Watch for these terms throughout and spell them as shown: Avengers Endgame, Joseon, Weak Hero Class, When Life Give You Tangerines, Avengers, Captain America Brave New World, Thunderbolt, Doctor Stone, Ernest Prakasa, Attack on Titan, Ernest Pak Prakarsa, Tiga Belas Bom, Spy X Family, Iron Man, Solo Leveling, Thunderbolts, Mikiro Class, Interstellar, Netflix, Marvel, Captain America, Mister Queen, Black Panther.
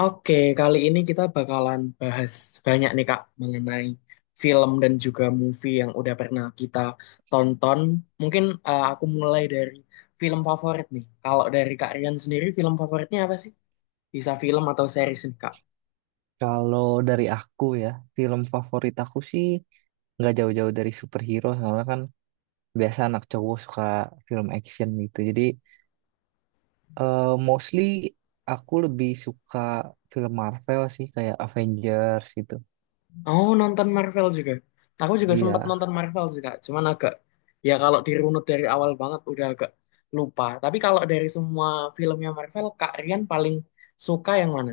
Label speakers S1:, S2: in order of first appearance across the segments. S1: Oke, kali ini kita bakalan bahas banyak nih Kak mengenai film dan juga movie yang udah pernah kita tonton. Mungkin aku mulai dari film favorit nih. Kalau dari Kak Rian sendiri film favoritnya apa sih? Bisa film atau series nih Kak?
S2: Kalau dari aku ya, film favorit aku sih nggak jauh-jauh dari superhero, soalnya kan biasa anak cowok suka film action gitu. Jadi mostly aku lebih suka film Marvel sih, kayak Avengers gitu.
S1: Oh, nonton Marvel juga. Aku juga sempat
S2: Iya.
S1: nonton Marvel sih Kak, cuman agak ya kalau dirunut dari awal banget udah agak lupa. Tapi kalau dari semua filmnya Marvel, Kak Rian paling suka yang mana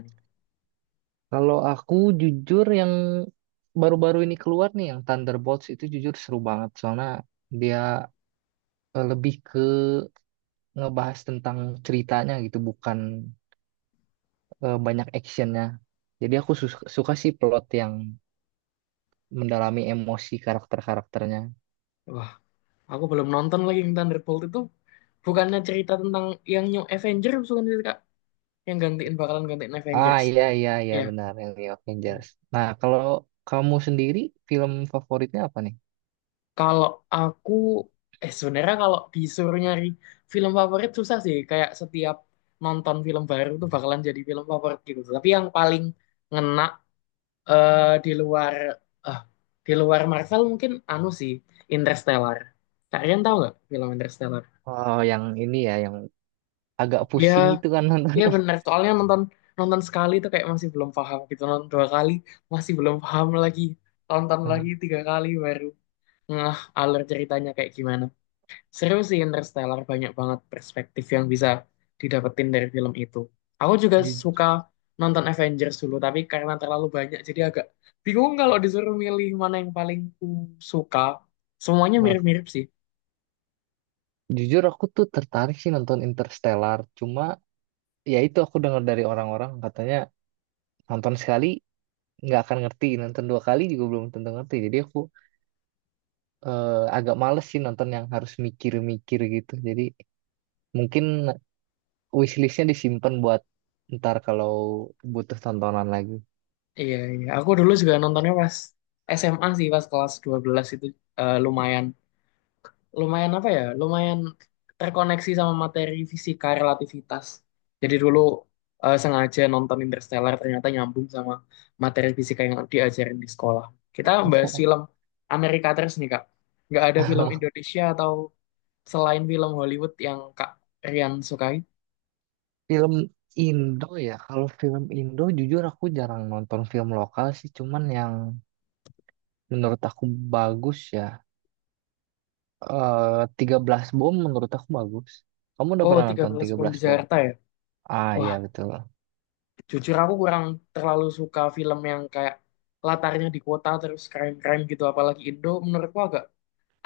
S2: Kalau aku jujur yang baru-baru ini keluar nih, yang Thunderbolts itu jujur seru banget, soalnya dia lebih ke ngebahas tentang ceritanya gitu, bukan banyak actionnya. Jadi aku suka sih plot yang mendalami emosi karakter-karakternya.
S1: nih? Aku belum nonton lagi yang Thunderbolt itu. Bukannya cerita tentang yang New Avengers bukan sih, Kak? Yang gantiin bakalan gantiin
S2: Ah,
S1: Avengers.
S2: iya iya iya,
S1: Iya.
S2: benar yang di Avengers. Nah, kalau kamu sendiri film favoritnya apa nih?
S1: Kalau aku sebenarnya kalau disuruh nyari film favorit susah sih. Kayak setiap nonton film baru tuh bakalan jadi film favorit gitu. Tapi yang paling ngena eh, di luar eh, di luar Marvel mungkin anu sih Interstellar. Kalian tahu nggak film Interstellar?
S2: Oh, yang ini ya, yang agak
S1: Ya,
S2: pusing itu kan
S1: iya
S2: nontonnya.
S1: bener, soalnya nonton nonton sekali tuh kayak masih belum paham gitu, nonton dua kali masih belum paham lagi, tonton lagi tiga kali baru ngeh alur ceritanya kayak gimana. Seru sih Interstellar, banyak banget perspektif yang bisa didapetin dari film itu. Aku juga
S2: Ju-
S1: suka nonton Avengers dulu, tapi karena terlalu banyak jadi agak bingung kalau disuruh milih mana yang paling ku suka. Semuanya
S2: Nah,
S1: mirip-mirip sih.
S2: jujur aku tuh tertarik sih nonton Interstellar. Cuma ya itu aku dengar dari orang-orang katanya nonton sekali nggak akan ngerti, nonton dua kali juga belum tentu ngerti. Jadi aku agak males sih nonton yang harus mikir-mikir gitu. Jadi mungkin wishlistnya disimpan buat ntar kalau butuh tontonan lagi.
S1: Iya, iya. Aku dulu juga nontonnya pas SMA sih, pas kelas 12 itu eh, lumayan. Lumayan terkoneksi sama materi fisika relativitas. Jadi dulu sengaja nonton Interstellar ternyata nyambung sama materi fisika yang diajarin di sekolah. Kita bahas film Amerika terus nih Kak. Nggak ada film Indonesia atau selain film Hollywood yang Kak Rian sukai?
S2: Film Indo ya, kalau film Indo jujur aku jarang nonton film lokal sih, cuman yang menurut aku bagus ya. Eh, tiga belas Bom menurut aku bagus. Kamu udah
S1: Oh,
S2: pernah
S1: tiga
S2: nonton
S1: belas
S2: tiga
S1: Bom
S2: belas
S1: di
S2: Bom?
S1: Jakarta ya?
S2: Ah, iya
S1: Wah,
S2: betul.
S1: jujur aku kurang terlalu suka film yang kayak latarnya di kota terus crime-crime gitu. Apalagi Indo menurutku agak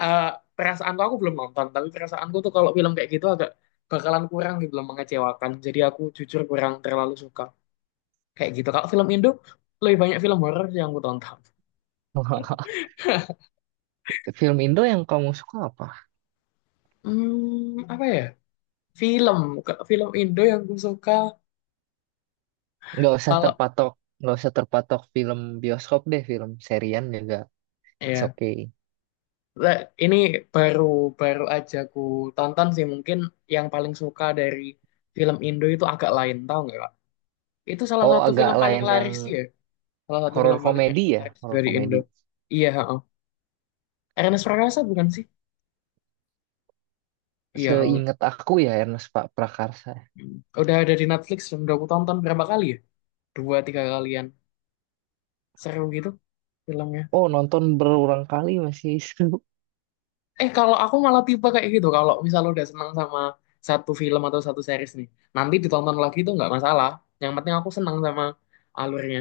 S1: eh perasaanku aku belum nonton tapi perasaanku tuh kalau film kayak gitu agak bakalan kurang gitu loh mengecewakan jadi aku jujur kurang terlalu suka kayak gitu. Kalau film Indo lebih banyak film horor yang aku tonton.
S2: Film Indo yang kamu suka apa?
S1: Apa ya, film. Kalau film Indo yang aku suka,
S2: Nggak usah
S1: kalau
S2: terpatok, nggak usah terpatok film bioskop deh, film serian juga. It's
S1: ya,
S2: okay.
S1: nah, ini baru baru aja ku tonton sih mungkin yang paling suka dari film Indo itu agak lain tahu nggak Kak? Itu salah
S2: Oh,
S1: satu
S2: agak
S1: film paling
S2: lain yang
S1: laris ya, salah satu
S2: horor
S1: film paling
S2: komedi ya,
S1: laris
S2: horor
S1: dari Indo.
S2: komedi.
S1: Iya, Ernest Prakasa bukan sih? Iya kalau nggak
S2: Seingat
S1: salah.
S2: aku ya Ernest Pak Prakarsa.
S1: Udah ada di Netflix dan udah aku tonton berapa kali ya? Dua tiga kalian. Seru gitu filmnya.
S2: Oh, nonton berulang kali masih seru.
S1: Kalau aku malah tipe kayak gitu. Kalau misalnya udah senang sama satu film atau satu series nih, nanti ditonton lagi itu nggak masalah. Yang penting aku senang sama alurnya.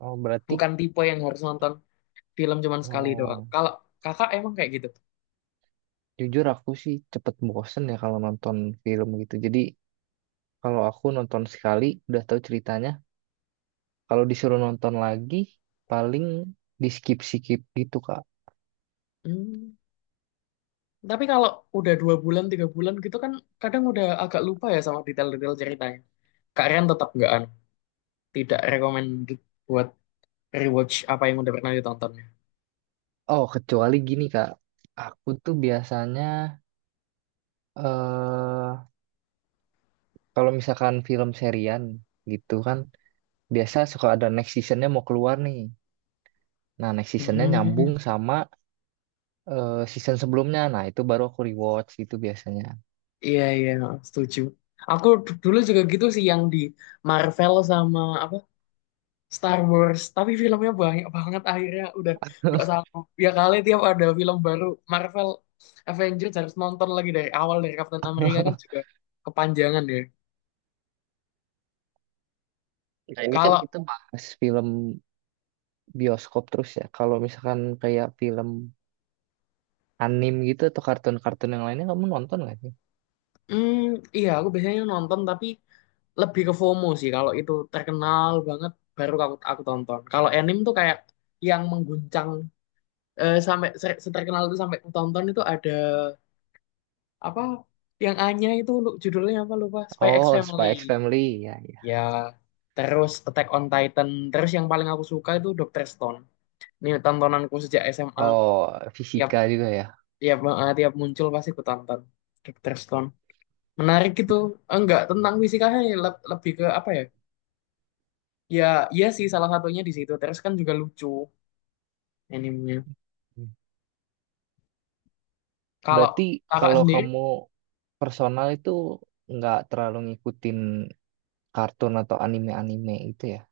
S2: Oh, berarti
S1: Bukan tipe yang harus nonton film cuman sekali doang.
S2: oh,
S1: Kalau kakak emang kayak gitu.
S2: jujur aku sih cepet bosen ya kalau nonton film gitu. Jadi kalau aku nonton sekali udah tahu ceritanya, kalau disuruh nonton lagi paling di skip-skip gitu, Kak.
S1: Hmm. Tapi kalau udah dua bulan tiga bulan gitu kan kadang udah agak lupa ya sama detail-detail ceritanya. Kak Rian tetap nggak tidak recommended buat rewatch apa yang udah pernah ditontonnya.
S2: Oh, kecuali gini, Kak. Aku tuh biasanya eh kalau misalkan film serian gitu kan biasa suka ada next seasonnya mau keluar nih. Nah, next seasonnya
S1: Hmm,
S2: nyambung sama season sebelumnya. Nah, itu baru aku rewatch gitu biasanya.
S1: iya iya, setuju. Dulu juga gitu sih yang di Marvel sama apa Star Wars, tapi filmnya banyak banget akhirnya udah gak sanggup. Ya kali tiap ada film baru Marvel Avengers harus nonton lagi dari awal dari Captain America kan juga kepanjangan deh.
S2: Nah, ini kan
S1: Kalau
S2: kita bahas film bioskop terus ya. Kalau misalkan kayak film anim gitu atau kartun-kartun yang lainnya kamu nonton nggak sih?
S1: hmm, iya aku biasanya nonton tapi lebih ke FOMO sih kalau itu terkenal banget baru aku tonton. Kalau anime tuh kayak yang mengguncang eh, sampai se- seterkenal itu sampai aku tonton itu ada apa yang Anya itu judulnya apa lupa, Spy X
S2: Oh,
S1: Family.
S2: Spy X Family ya ya.
S1: Ya, terus Attack on Titan, terus yang paling aku suka itu Doctor Stone. Ini tontonanku sejak SMA.
S2: Oh,
S1: Tiap
S2: Fisika juga ya.
S1: tiap eh, Tiap muncul pasti aku tonton Doctor Stone. Menarik gitu. Eh, enggak, tentang fisikanya lebih ke apa ya? Ya, iya sih salah satunya di situ. Terus kan juga lucu animenya. Kalau
S2: Berarti
S1: kakak
S2: kalau
S1: sendiri
S2: kamu personal itu nggak terlalu ngikutin kartun atau anime-anime itu ya?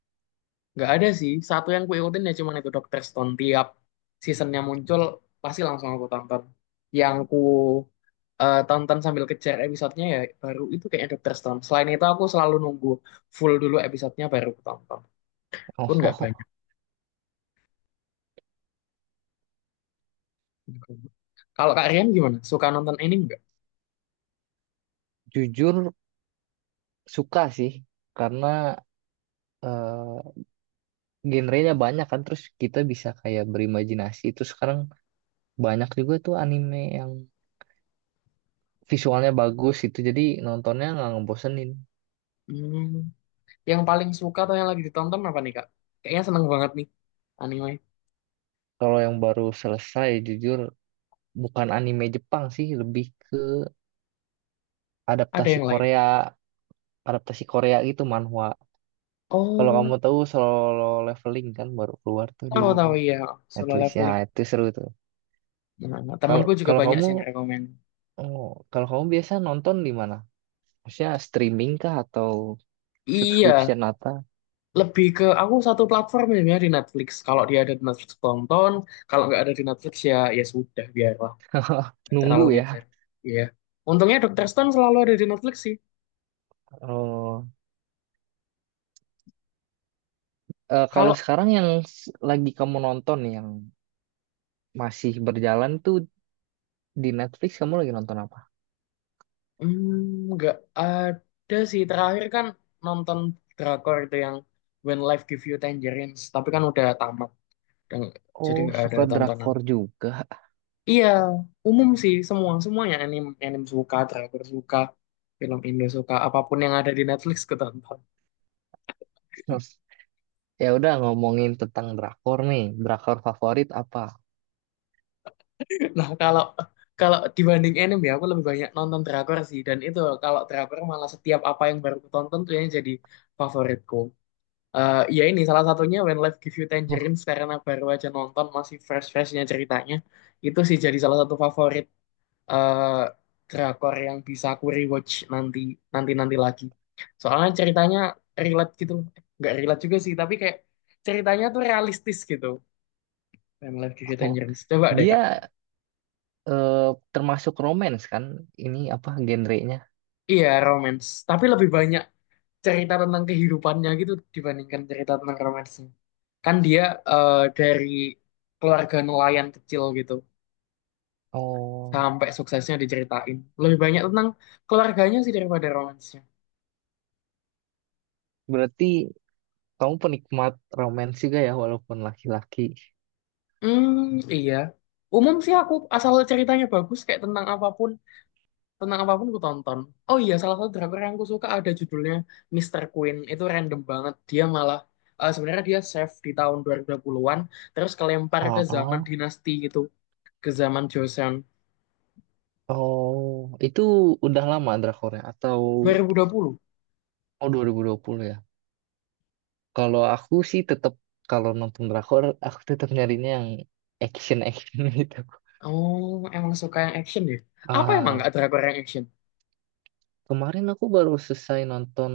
S1: nggak ada sih. Satu yang kuikutin ya cuma itu Doctor Stone. Tiap seasonnya muncul pasti langsung aku tonton. Yang ku tonton sambil kejar episodenya ya baru itu kayaknya Doctor Stone. Selain itu aku selalu nunggu full dulu episodenya baru aku tonton. Pun nggak
S2: Oh,
S1: banyak. Kalau Kak Rian gimana? Suka nonton anime nggak?
S2: jujur suka sih karena eh, genrenya banyak kan terus kita bisa kayak berimajinasi itu sekarang banyak juga tuh anime yang visualnya bagus itu jadi nontonnya nggak ngebosenin.
S1: Hmm, yang paling suka atau yang lagi ditonton apa nih Kak? Kayaknya seneng banget nih anime.
S2: Kalau yang baru selesai jujur bukan anime Jepang sih, lebih ke
S1: Ada
S2: adaptasi
S1: yang lain?
S2: Korea, adaptasi Korea gitu, manhwa. Kalau
S1: Oh,
S2: kamu tahu Solo Leveling kan baru keluar tuh di
S1: tahu tahu ya, solo
S2: Netflix ya,
S1: leveling.
S2: itu seru tuh.
S1: Nah, nah,
S2: kalau
S1: temanku juga
S2: kalau
S1: banyak
S2: kamu
S1: sih yang rekomen.
S2: oh, kalau kamu biasa nonton di mana, maksudnya streaming kah atau
S1: Iya,
S2: subscription apa?
S1: lebih ke aku satu platform ya di Netflix. Kalau dia ada di Netflix tonton, kalau nggak ada di Netflix ya ya sudah biarlah, nggak
S2: Nunggu
S1: terlalu
S2: ya.
S1: ngejar. Iya. Untungnya Dokter Stone selalu ada di Netflix sih.
S2: Oh, eh, kalau
S1: Kalau
S2: sekarang yang lagi kamu nonton yang masih berjalan tuh di Netflix kamu lagi nonton apa?
S1: nggak ada sih, terakhir kan nonton drakor itu yang When Life Give You Tangerines, tapi kan udah tamat, dan- jadi
S2: Oh,
S1: nggak ada
S2: suka
S1: tontonan.
S2: drakor juga.
S1: Iya, umum sih, semua semuanya anime anime suka, driver suka, film Indo suka, apapun yang ada di Netflix ketonton.
S2: Ya udah, ngomongin tentang drakor nih. Drakor favorit apa?
S1: Nah, kalau kalau dibanding anime ya aku lebih banyak nonton drakor sih dan itu kalau drakor malah setiap apa yang baru aku tonton tuh yang jadi favoritku. Ya ini salah satunya When Life Give You Tangerines karena baru aja nonton masih fresh-freshnya ceritanya. Itu sih jadi salah satu favorit eh drakor yang bisa aku rewatch nanti nanti nanti lagi. Soalnya ceritanya relate gitu loh. Eh, nggak relate juga sih, tapi kayak ceritanya tuh realistis gitu. When Life Gives You Tangerines. Coba deh Kak.
S2: Dia termasuk romance kan? Ini apa genrenya?
S1: Iya, romance. Tapi lebih banyak cerita tentang kehidupannya gitu dibandingkan cerita tentang romansnya. Kan dia dari keluarga nelayan kecil gitu
S2: Oh,
S1: sampai suksesnya diceritain. Lebih banyak tentang keluarganya sih daripada romans.
S2: berarti kamu penikmat romance juga ya walaupun laki-laki.
S1: Hmm, iya. Umum sih aku asal ceritanya bagus kayak tentang apapun aku tonton. Oh iya, salah satu drakor yang aku suka ada judulnya Mister Queen. Itu random banget. Dia malah sebenarnya dia chef di tahun 2020-an terus kelempar ke zaman
S2: Oh,
S1: dinasti gitu, ke zaman Joseon.
S2: oh, itu udah lama drakornya atau
S1: Dua, 2020.
S2: Oh, 2020 ya. Kalau aku sih tetap kalau nonton drakor aku tetap nyarinya yang action action gitu.
S1: Oh, emang suka yang action ya? Apa emang
S2: Ah,
S1: nggak drakor yang action?
S2: kemarin aku baru selesai nonton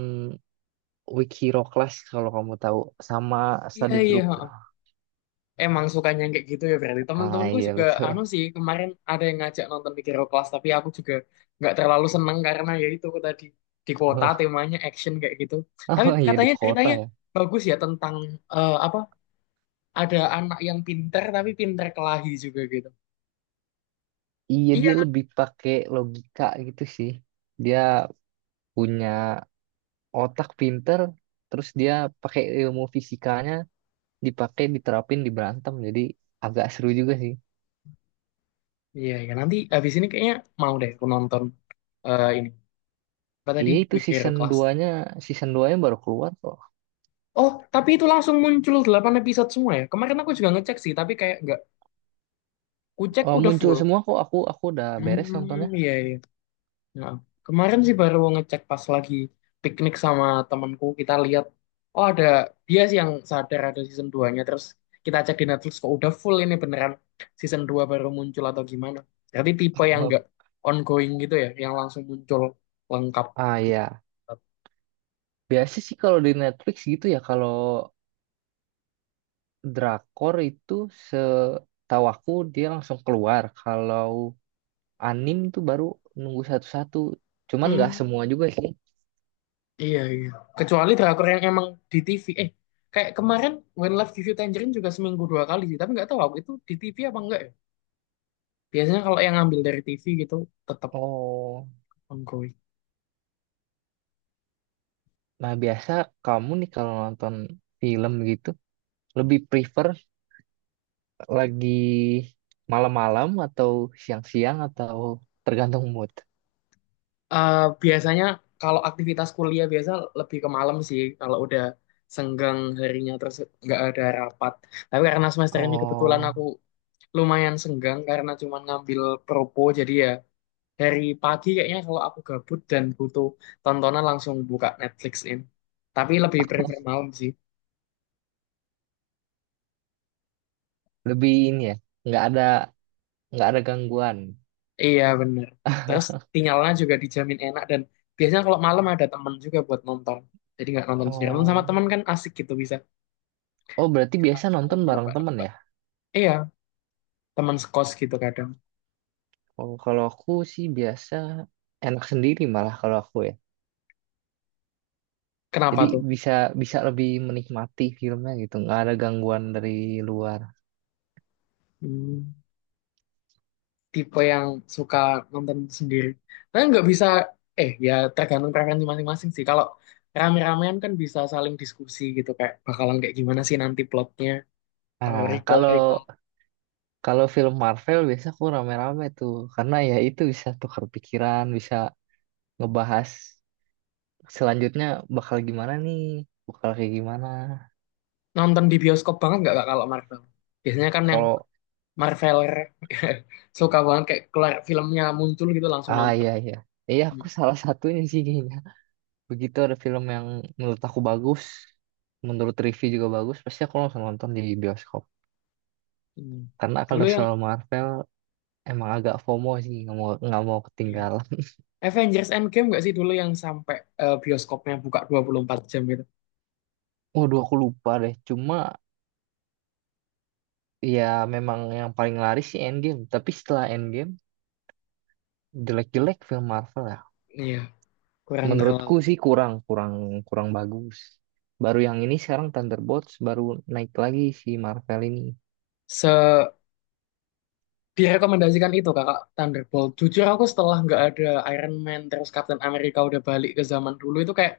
S2: Weak Hero Class kalau kamu tahu, sama
S1: Iya,
S2: study
S1: iya,
S2: group.
S1: ha. Emang sukanya yang kayak gitu ya, berarti
S2: Ah
S1: temen-temenku
S2: iya
S1: juga anu
S2: betul.
S1: sih, kemarin ada yang ngajak nonton Mikiro Class tapi aku juga nggak terlalu seneng karena ya itu tadi di kota temanya action kayak gitu. Tapi
S2: Oh iya, di
S1: katanya
S2: kota
S1: ceritanya
S2: ya.
S1: bagus ya tentang eh, apa ada anak yang pinter tapi pinter kelahi juga gitu.
S2: Iya,
S1: Iya.
S2: dia lebih pakai logika gitu sih. Dia punya otak pinter, terus dia pakai ilmu fisikanya, dipakai diterapin di berantem. Jadi agak seru juga.
S1: Iya iya, nanti habis ini kayaknya mau deh aku nonton eh, ini apa tadi
S2: Iya itu
S1: Mikiro
S2: season
S1: Class.
S2: duanya, season 2-nya baru keluar kok.
S1: Oh tapi itu langsung muncul 8 episode semua ya, kemarin aku juga ngecek sih tapi kayak nggak kucek
S2: Eh,
S1: udah
S2: muncul
S1: full.
S2: semua kok, aku udah beres nontonnya.
S1: Hmm, iya, iya. Nah, kemarin sih baru ngecek pas lagi piknik sama temanku, kita lihat oh ada, dia sih yang sadar ada season 2-nya terus kita cek di Netflix kok udah full, ini beneran season 2 baru muncul atau gimana. Berarti tipe yang enggak ongoing gitu ya, yang langsung muncul lengkap.
S2: Ah ya, biasa sih kalau di Netflix gitu ya, kalau drakor itu setahu aku dia langsung keluar. Kalau anim tuh baru nunggu satu-satu. Cuman nggak
S1: Hmm,
S2: semua juga sih.
S1: iya iya. Kecuali drakor yang emang di TV. Eh, kayak kemarin When Life Gives You Tangerine juga seminggu dua kali sih, tapi nggak tahu aku itu di TV apa enggak ya. Biasanya kalau yang ngambil dari TV gitu tetap
S2: Oh,
S1: ongoing.
S2: nah biasa kamu nih kalau nonton film gitu lebih prefer lagi malam-malam atau siang-siang atau tergantung mood.
S1: Eh, Biasanya kalau aktivitas kuliah biasa lebih ke malam sih kalau udah senggang harinya terus nggak ada rapat. Tapi karena semester ini kebetulan aku
S2: Oh,
S1: lumayan senggang karena cuma ngambil propo jadi ya dari pagi kayaknya kalau aku gabut dan butuh tontonan langsung buka Netflixin. Tapi lebih prefer malam sih.
S2: lebih ini ya. Nggak ada nggak ada gangguan.
S1: Iya bener. Terus sinyalnya juga dijamin enak dan biasanya kalau malam ada temen juga buat nonton. Jadi nggak nonton sendirian. Nonton sama
S2: Oh,
S1: temen kan asik gitu bisa.
S2: oh berarti
S1: Kita
S2: biasa
S1: saling
S2: nonton bareng temen
S1: menebak-nebak.
S2: ya?
S1: Iya, teman sekos gitu kadang.
S2: Oh, kalau aku sih biasa enak sendiri malah kalau aku ya.
S1: Kenapa
S2: Jadi
S1: tuh?
S2: bisa bisa lebih menikmati filmnya gitu, nggak ada gangguan dari luar.
S1: Hmm, tipe yang suka nonton sendiri. Karena nggak bisa, ya tergantung preferensi masing-masing sih. Kalau rame-ramean kan bisa saling diskusi gitu kayak bakalan kayak gimana sih nanti plotnya. Atau
S2: Nah, kalau
S1: recall-recall.
S2: kalau film Marvel biasa aku rame-rame tuh, karena ya itu bisa tukar pikiran, bisa ngebahas selanjutnya bakal gimana nih, bakal kayak gimana.
S1: Nonton di bioskop banget nggak Kak, kalau Marvel? Biasanya kan yang
S2: Kalau
S1: Marveler suka banget kayak keluar filmnya muncul gitu langsung
S2: ah
S1: nonton.
S2: iya iya. Iya
S1: Hmm,
S2: aku salah satunya sih kayaknya. Begitu ada film yang menurut aku bagus, menurut review juga bagus, pasti aku langsung nonton di bioskop.
S1: hmm.
S2: Karena
S1: Dulu
S2: kalau
S1: yang
S2: soal Marvel emang agak FOMO sih, nggak mau
S1: iya.
S2: ketinggalan.
S1: Avengers Endgame nggak sih dulu yang sampai bioskopnya buka 24 jam gitu?
S2: Waduh, aku lupa deh. Cuma ya memang yang paling laris sih Endgame. Tapi setelah Endgame jelek-jelek film Marvel ya.
S1: Iya, kurang
S2: Menurutku
S1: terlalu
S2: sih kurang kurang kurang bagus. Baru yang ini sekarang Thunderbolts baru naik lagi si Marvel ini.
S1: se direkomendasikan itu kakak Thunderbolt. Jujur aku setelah nggak ada Iron Man terus Captain America udah balik ke zaman dulu itu kayak,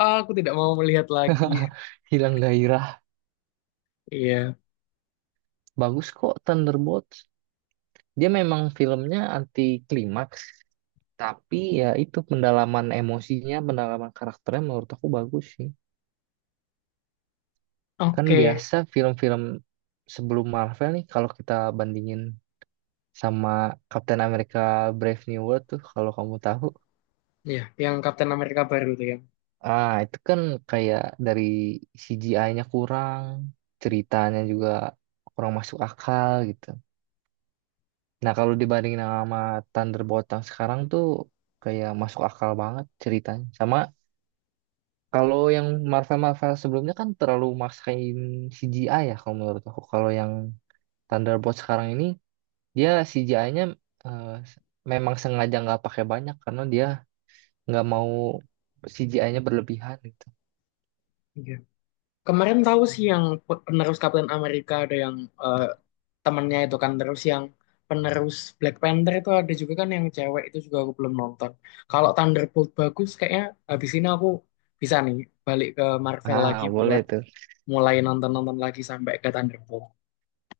S1: "Ah, aku tidak mau melihat lagi."
S2: Hilang gairah.
S1: Iya.
S2: Bagus kok Thunderbolts. Dia memang filmnya anti klimaks, tapi ya itu pendalaman emosinya, pendalaman karakternya menurut aku bagus sih. Kan
S1: Oke.
S2: biasa film-film sebelum Marvel nih kalau kita bandingin sama Captain America Brave New World tuh, kalau kamu tahu.
S1: Iya, yang Captain America baru tuh yang
S2: Ah, itu kan kayak dari CGI-nya kurang, ceritanya juga kurang masuk akal gitu. Nah, kalau dibandingin sama Thunderbolt yang sekarang tuh kayak masuk akal banget ceritanya. Sama kalau yang Marvel-Marvel sebelumnya kan terlalu maksain CGI ya kalau menurut aku. Kalau yang Thunderbolt sekarang ini dia CGI-nya memang sengaja nggak pakai banyak karena dia nggak mau CGI-nya berlebihan gitu.
S1: iya. Kemarin tahu sih yang penerus Captain America ada yang eh, temennya itu kan, terus yang penerus Black Panther itu ada juga kan yang cewek, itu juga aku belum nonton. Kalau Thunderbolt bagus kayaknya habis ini aku bisa nih balik ke Marvel lagi
S2: Ah, boleh
S1: buat
S2: tuh.
S1: mulai nonton-nonton lagi sampai ke Thunderbolt.